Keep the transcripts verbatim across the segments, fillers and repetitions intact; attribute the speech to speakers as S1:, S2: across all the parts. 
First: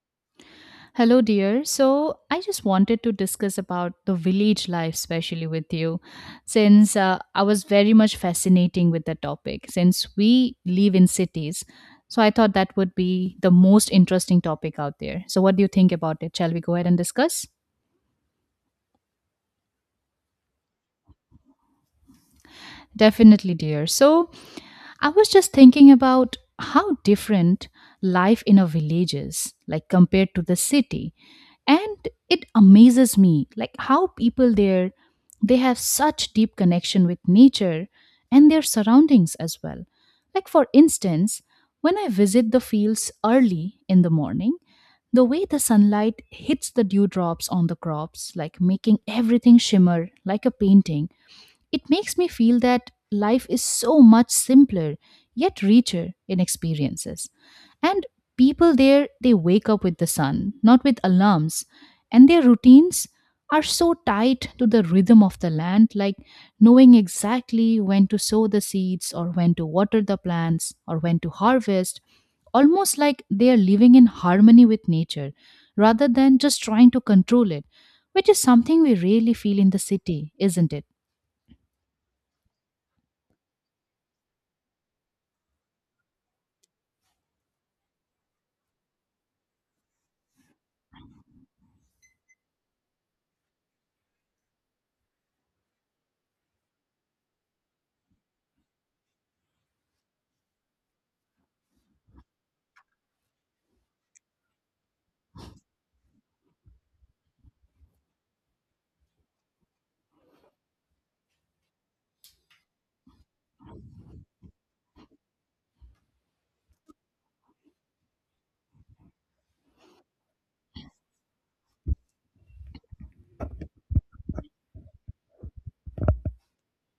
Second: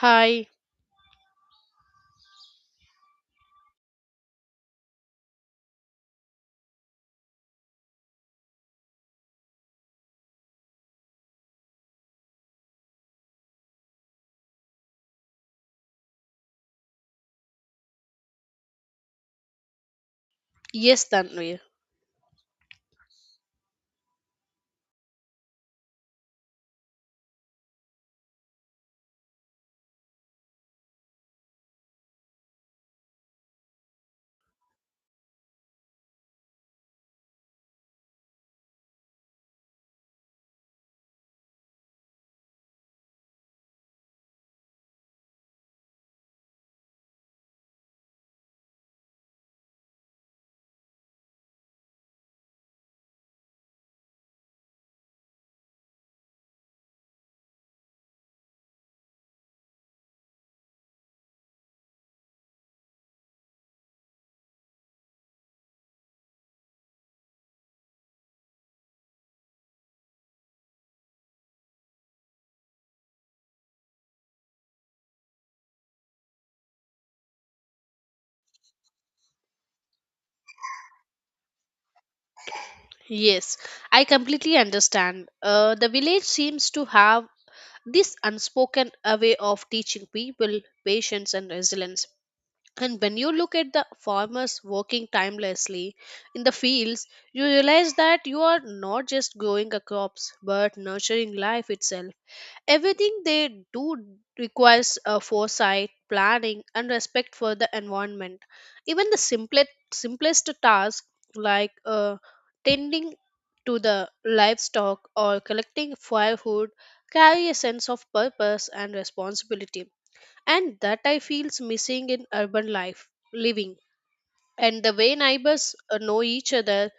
S1: Hi.
S2: Hello, dear. So, I just wanted to discuss about the village life, especially with you, since uh, I was very much fascinating with the topic. Since we live in cities, so I thought that would be the most interesting topic out there. So, what do you think about it? Shall we go ahead and discuss?
S1: Yes, Tanvi.
S2: Definitely, dear. So, I was just thinking about how different life in a village is, like compared to the city. And it amazes me, like how people there they have such deep connection with nature and their surroundings as well. Like for instance, when I visit the fields early in the morning, the way the sunlight hits the dewdrops on the crops, like making everything shimmer like a painting, it makes me feel that life is so much simpler yet richer in experiences. And people there, they wake up with the sun, not with alarms. And their routines are so tied to the rhythm of the land, like knowing exactly when to sow the seeds or when to water the plants or when to harvest, almost like they are living in harmony with nature rather than just trying to control it, which is something we rarely feel in the city, isn't it?
S1: Yes, I completely understand. Uh, the village seems to have this unspoken uh, way of teaching people patience and resilience. And when you look at the farmers working timelessly in the fields, you realize that you are not just growing a crops but nurturing life itself. Everything they do requires uh, foresight planning and respect for the environment, even the simplest simplest task like uh, tending to the livestock or collecting firewood carry a sense of purpose and responsibility, and that I feels missing in urban life living. And the way neighbors uh, know each other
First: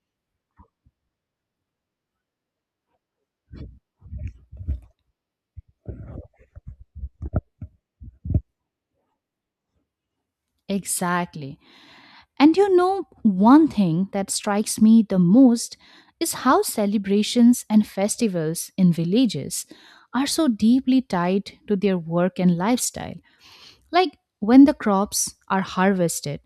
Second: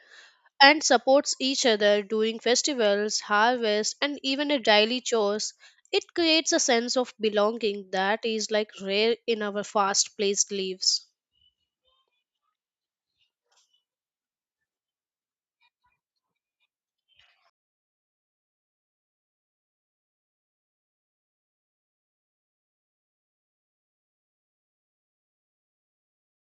S1: and supports each other during festivals, harvest, and even a daily chores. It creates a sense of belonging that is like rare in our fast-paced lives.
S2: Exactly. And you know, one thing that strikes me the most is how celebrations and festivals in villages are so deeply tied to their work and lifestyle. Like when the crops are harvested,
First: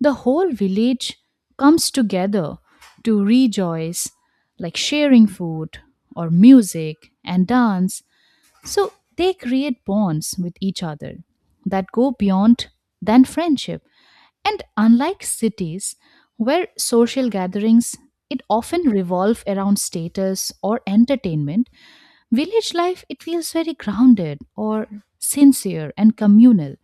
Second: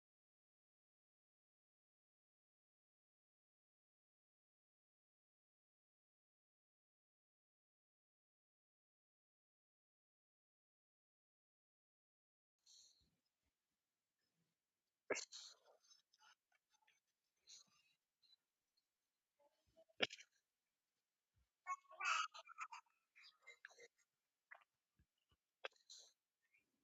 S2: the whole village comes together to rejoice, like sharing food or music and dance. So they create bonds with each other that go beyond than friendship. And unlike cities, where social gatherings it often revolve around status or entertainment, village life it feels very grounded or sincere and communal.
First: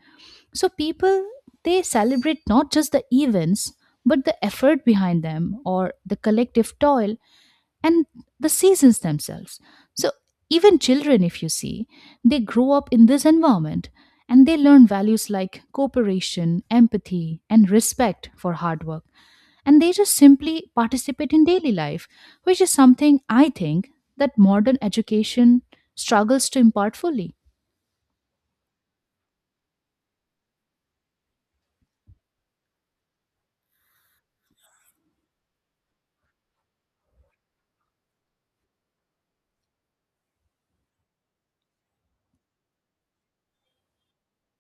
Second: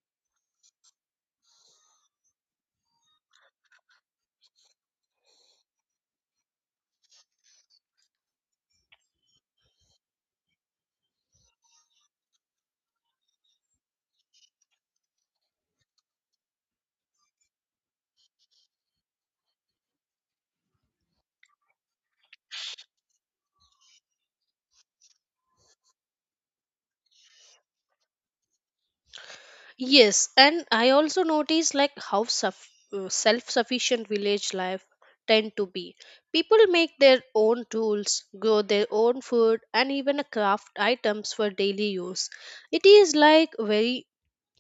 S2: So people they celebrate not just the events but the effort behind them or the collective toil and the seasons themselves. So, even children, if you see, they grow up in this environment and they learn values like cooperation, empathy, and respect for hard work. And they just simply participate in daily life, which is something I think that modern education struggles to impart fully.
S1: Yes, and I also notice like how suff- uh, self-sufficient village life tend to be. People make their own tools, grow their own food, and even a craft items for daily use. It is like very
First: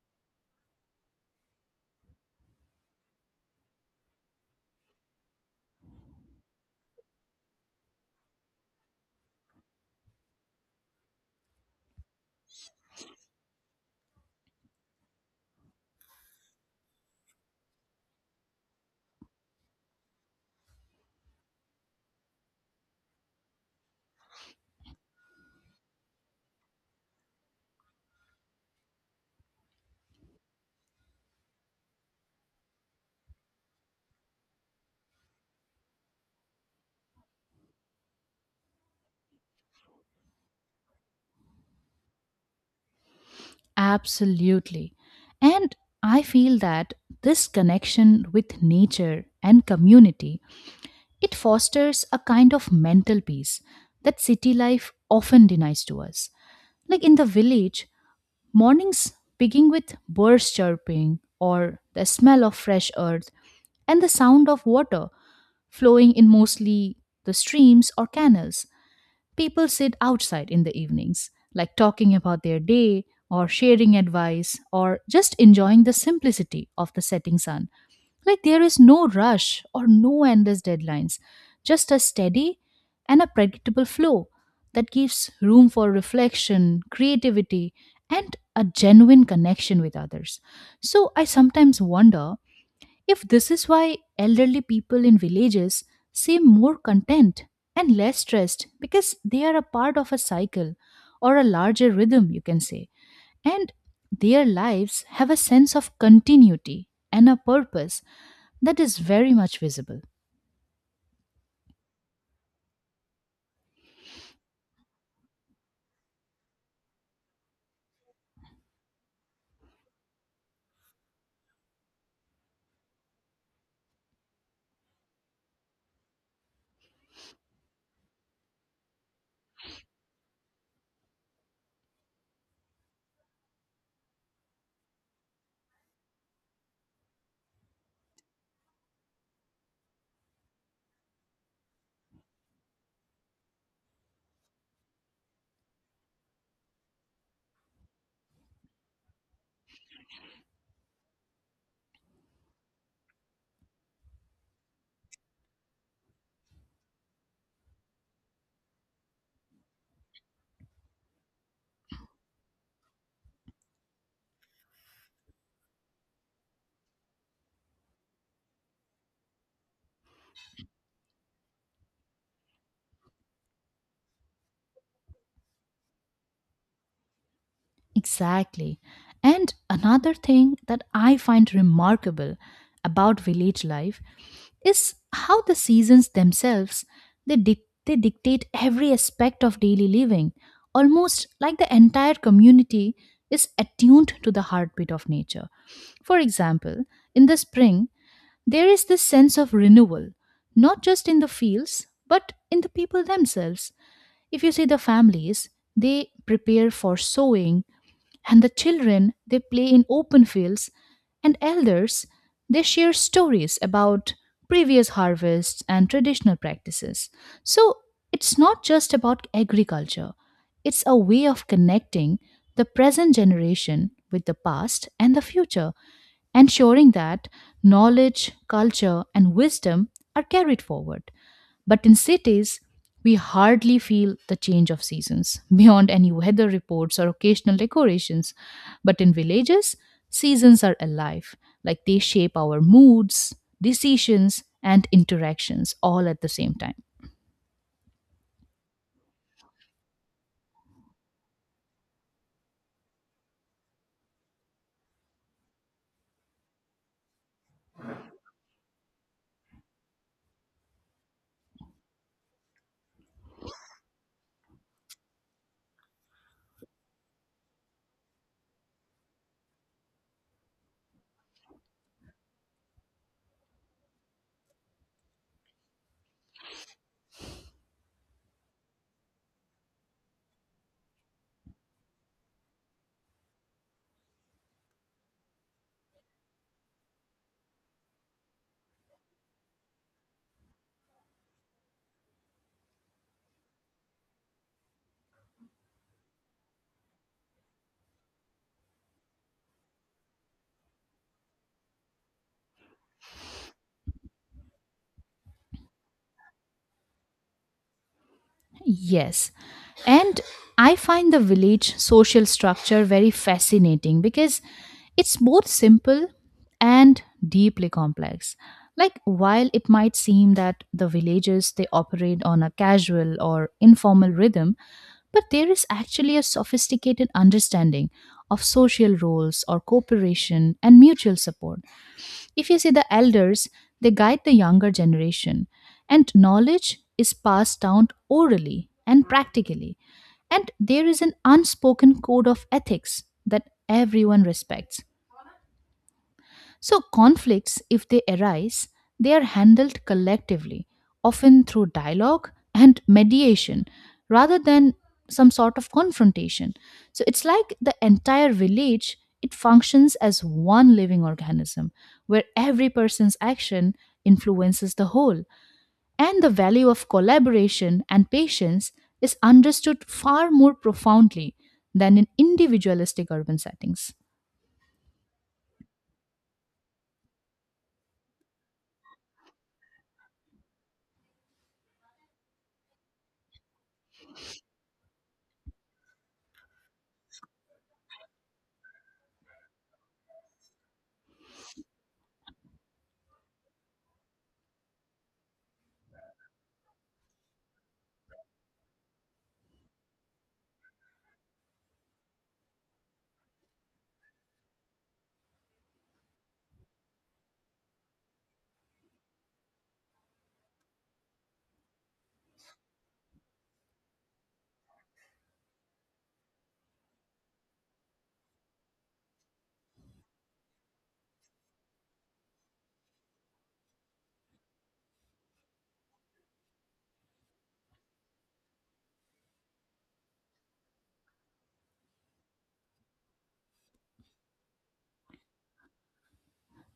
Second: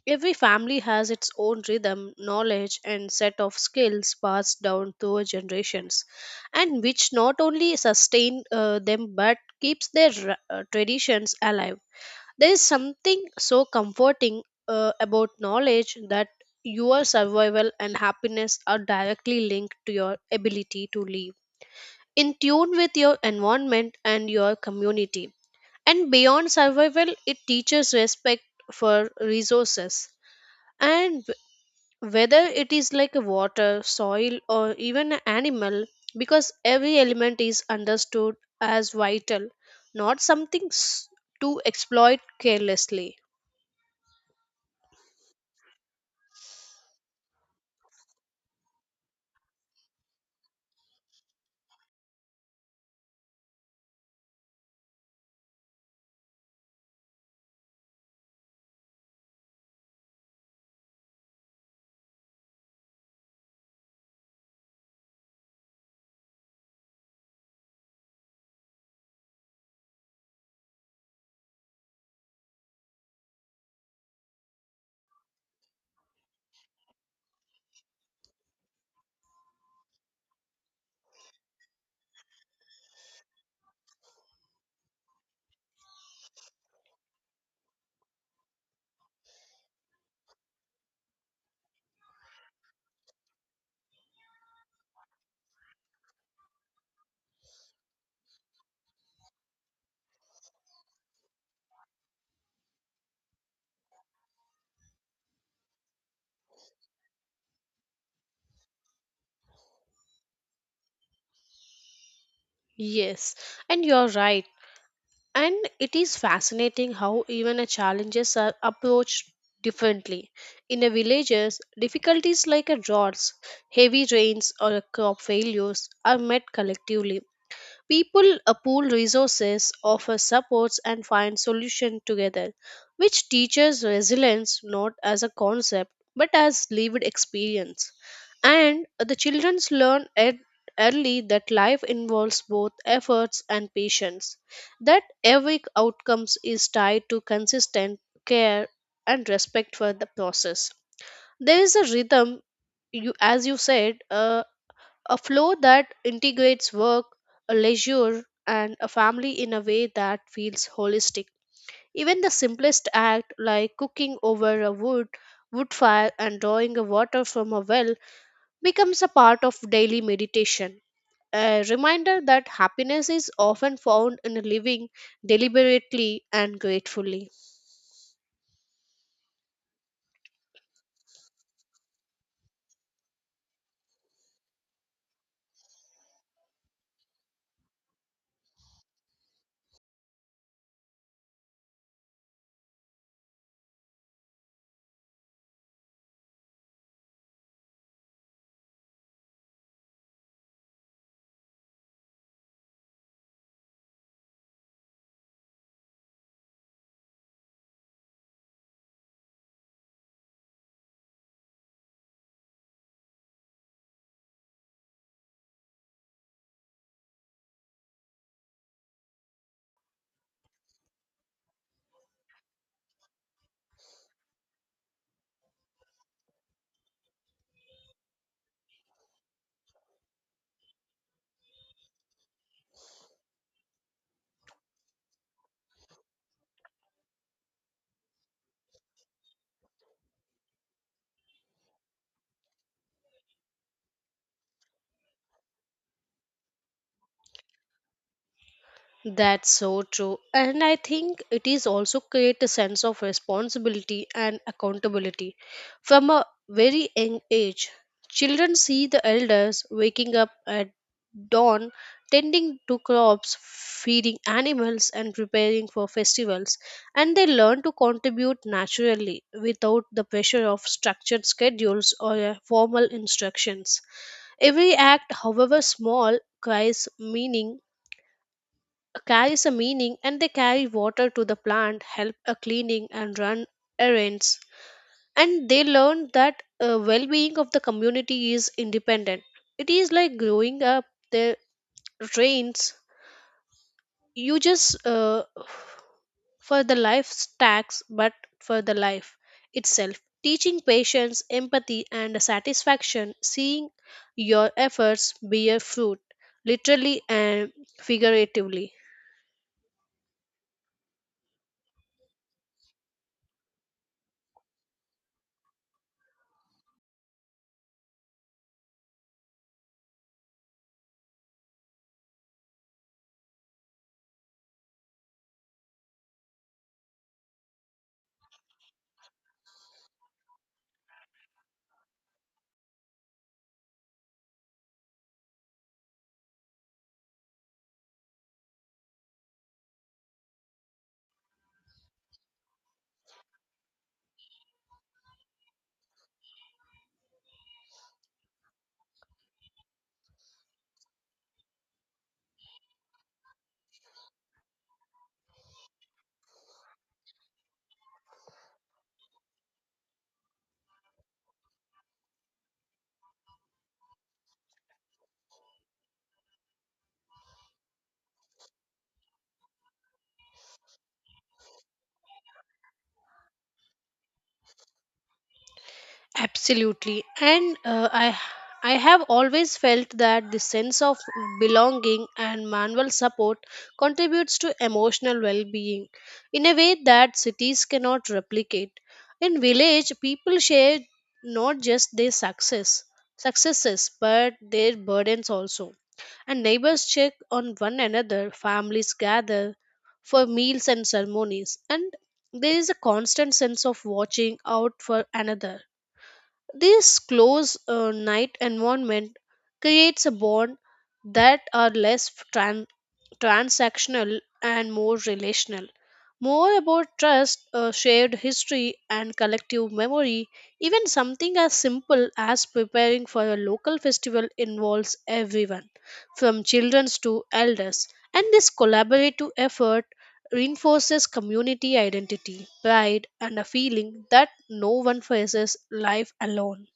S1: every family has its own rhythm, knowledge, and set of skills passed down through generations, and which not only sustain uh, them but keeps their ra- uh, traditions alive. There is something so comforting uh, about knowledge that your survival and happiness are directly linked to your ability to live in tune with your environment and your community. And beyond survival, it teaches respect for resources, and whether it is like water, soil, or even an animal, because every element is understood as vital, not something s- to exploit carelessly.
S2: Absolutely. And I feel that this connection with nature and community it fosters a kind of mental peace that city life often denies to us. Like in the village, mornings begin with birds chirping or the smell of fresh earth and the sound of water flowing in mostly the streams or canals. People sit outside in the evenings, like talking about their day or sharing advice or just enjoying the simplicity of the setting sun. Like there is no rush or no endless deadlines, just a steady and a predictable flow that gives room for reflection, creativity, and a genuine connection with others. So I sometimes wonder if this is why elderly people in villages seem more content and less stressed because they are a part of a cycle or a larger rhythm, you can say. And their lives have a sense of continuity and a purpose that is very much visible.
S1: Yes, and you're right. And it is fascinating how even a challenges are approached differently. In the villages, difficulties like a droughts, heavy rains, or a crop failures are met collectively. People uh, pool resources, offer supports, and find solutions together, which teaches resilience not as a concept but as lived experience. And the children learn at early that life involves both efforts and patience, that every outcome is tied to consistent care and respect for the process. There is a rhythm, you, as you said, uh, a flow that integrates work, a leisure, and a family in a way that feels holistic. Even the simplest act, like cooking over a wood, wood fire, and drawing a water from a well, becomes a part of daily meditation. A reminder that happiness is often found in living deliberately and gratefully.
S2: Exactly. And another thing that I find remarkable about village life is how the seasons themselves they, dic- they dictate every aspect of daily living, almost like the entire community is attuned to the heartbeat of nature. For example, in the spring there is this sense of renewal not just in the fields but in the people themselves. If you see the families, they prepare for sowing, and the children, they play in open fields, and elders, they share stories about previous harvests and traditional practices. So it's not just about agriculture, it's a way of connecting the present generation with the past and the future, ensuring that knowledge, culture, and wisdom are carried forward. But in cities, we hardly feel the change of seasons beyond any weather reports or occasional decorations. But in villages, seasons are alive, like they shape our moods, decisions, and interactions all at the same time.
S1: That's so true. And I think it is also create a sense of responsibility and accountability. From a very young age, children see the elders waking up at dawn, tending to crops, feeding animals, and preparing for festivals, and they learn to contribute naturally without the pressure of structured schedules or uh, formal instructions. Every act, however small, carries meaning carries a meaning, and they carry water to the plant, help a cleaning and run errands. And they learn that uh, well-being of the community is independent. It is like growing up the trains. You just uh, for the life stacks, but for the life itself. Teaching patience, empathy, and satisfaction, seeing your efforts bear fruit, literally and figuratively.
S2: Yes. And I find the village social structure very fascinating because it's both simple and deeply complex. Like, while it might seem that the villages they operate on a casual or informal rhythm, but there is actually a sophisticated understanding of social roles or cooperation and mutual support. If you see the elders, they guide the younger generation, and knowledge is passed down orally and practically. And there is an unspoken code of ethics that everyone respects. So, conflicts, if they arise, they are handled collectively, often through dialogue and mediation rather than some sort of confrontation. So, it's like the entire village, it functions as one living organism where every person's action influences the whole. And the value of collaboration and patience is understood far more profoundly than in individualistic urban settings.
S1: Absolutely. And uh, I I have always felt that the sense of belonging and manual support contributes to emotional well-being in a way that cities cannot replicate. In village, people share not just their success successes but their burdens also. And neighbors check on one another, families gather for meals and ceremonies, and there is a constant sense of watching out for another. This close uh, night environment creates a bond that are less tran- transactional and more relational. More about trust, uh, shared history, and collective memory. Even something as simple as preparing for a local festival involves everyone, from children to elders. And this collaborative effort reinforces community identity, pride, and a feeling that no one faces life alone.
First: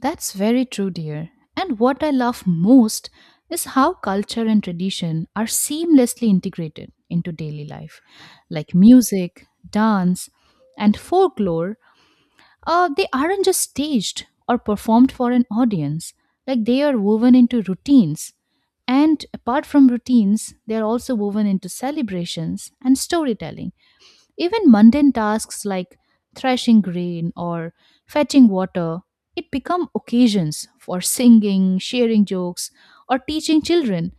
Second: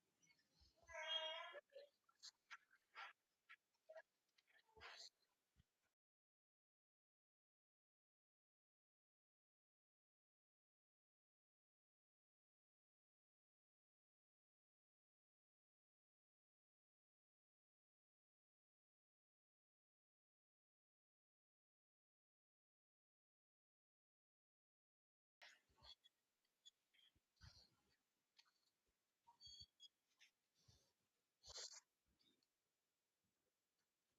S2: That's very true, dear. And what I love most is how culture and tradition are seamlessly integrated into daily life. Like music, dance, and folklore, uh, they aren't just staged or performed for an audience, like, they are woven into routines. And apart from routines, they are also woven into celebrations and storytelling. Even mundane tasks like threshing grain or fetching water, it become occasions for singing, sharing jokes, or teaching children.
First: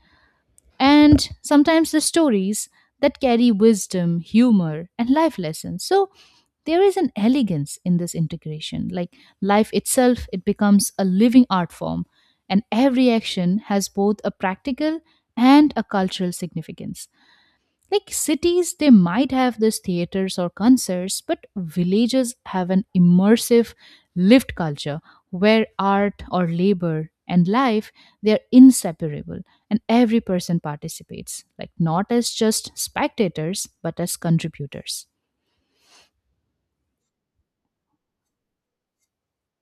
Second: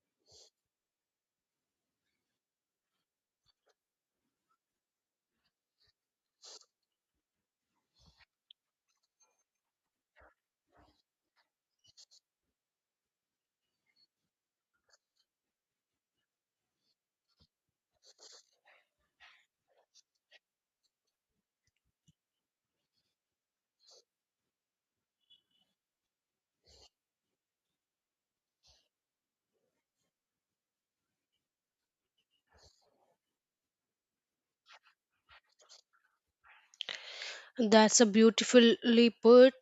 S2: And sometimes the stories that carry wisdom, humor, and life lessons. So there is an elegance in this integration. Like life itself, it becomes a living art form, and every action has both a practical and a cultural significance. Like cities, they might have these theaters or concerts, but villages have an immersive, lived culture where art or labor and life they are inseparable and every person participates like not as just spectators but as contributors.
S1: That's a beautifully put.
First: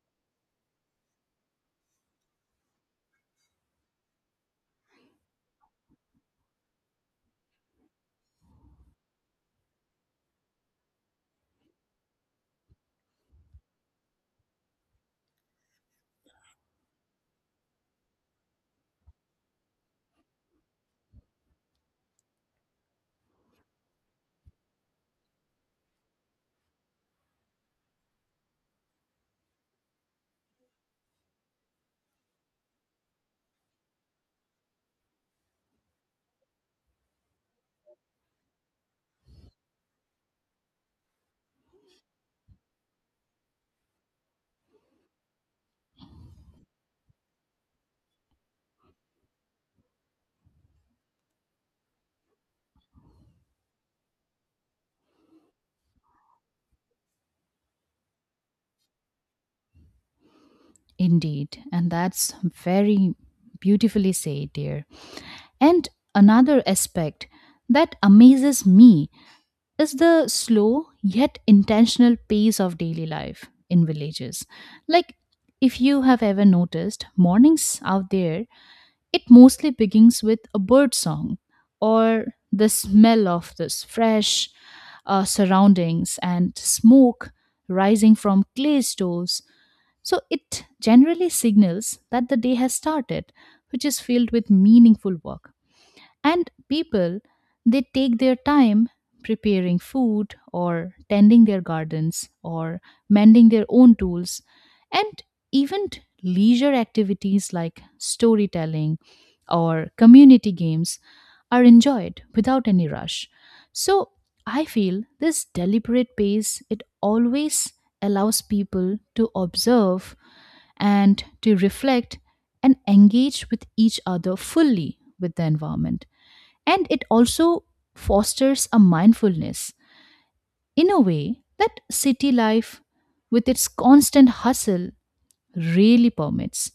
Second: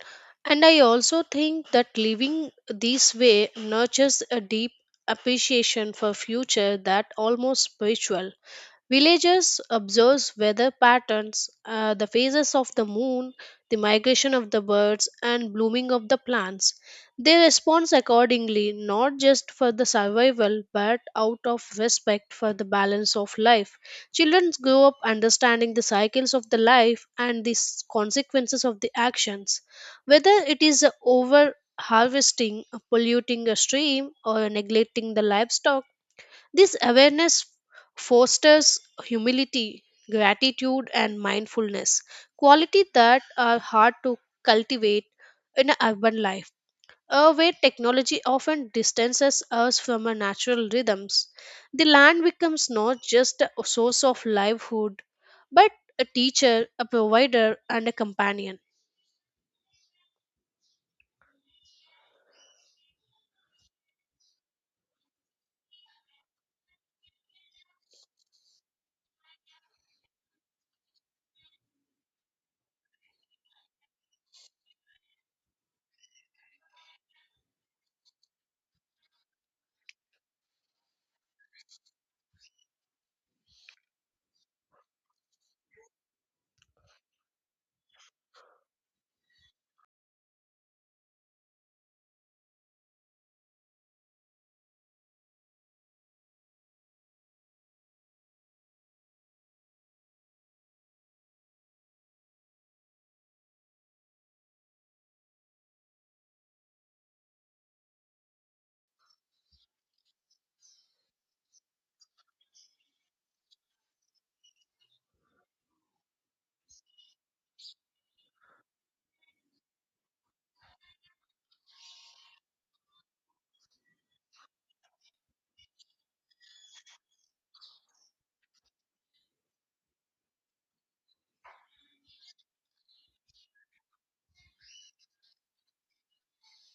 S1: And I also think that living this way nurtures a deep appreciation for future that almost spiritual. Villagers observe weather patterns, uh, the phases of the moon, the migration of the birds, and blooming of the plants. They respond accordingly, not just for the survival, but out of respect for the balance of life. Children grow up understanding the cycles of the life and the s- consequences of the actions. Whether it is a over harvesting, a polluting a stream, or a neglecting the livestock, this awareness fosters humility, gratitude, and mindfulness, qualities that are hard to cultivate in a urban life, uh, where technology often distances us from our natural rhythms. The land becomes not just a source of livelihood, but a teacher, a provider, and a companion.
S2: Indeed, and that's very beautifully said, dear. And another aspect that amazes me is the slow yet intentional pace of daily life in villages. Like, if you have ever noticed, mornings out there, it mostly begins with a bird song or the smell of this fresh uh, surroundings and smoke rising from clay stoves. So, it generally signals that the day has started, which is filled with meaningful work. And people, they take their time preparing food or tending their gardens or mending their own tools. And even t- leisure activities like storytelling or community games are enjoyed without any rush. So I feel this deliberate pace, it always allows people to observe and to reflect and engage with each other fully with the environment, and it also fosters a mindfulness in a way that city life with its constant hustle really permits.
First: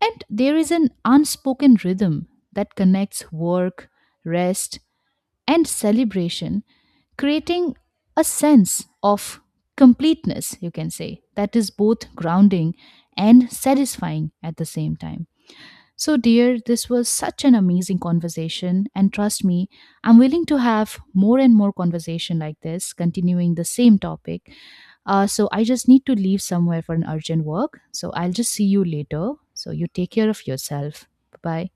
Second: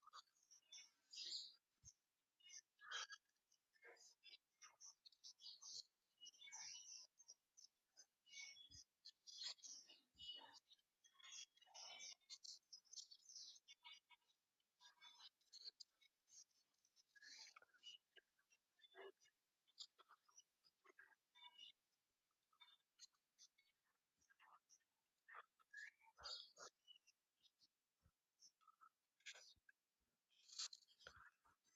S2: And there is an unspoken rhythm that connects work, rest, and celebration, creating a sense of completeness, you can say, that is both grounding and satisfying at the same time. So, dear, this was such an amazing conversation. And trust me, I'm willing to have more and more conversation like this, continuing the same topic. Uh, so, I just need to leave somewhere for an urgent work. So, I'll just see you later. So, you take care of yourself. Bye bye.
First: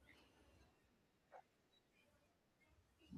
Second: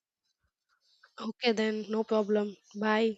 S1: Okay, then, no problem. Bye.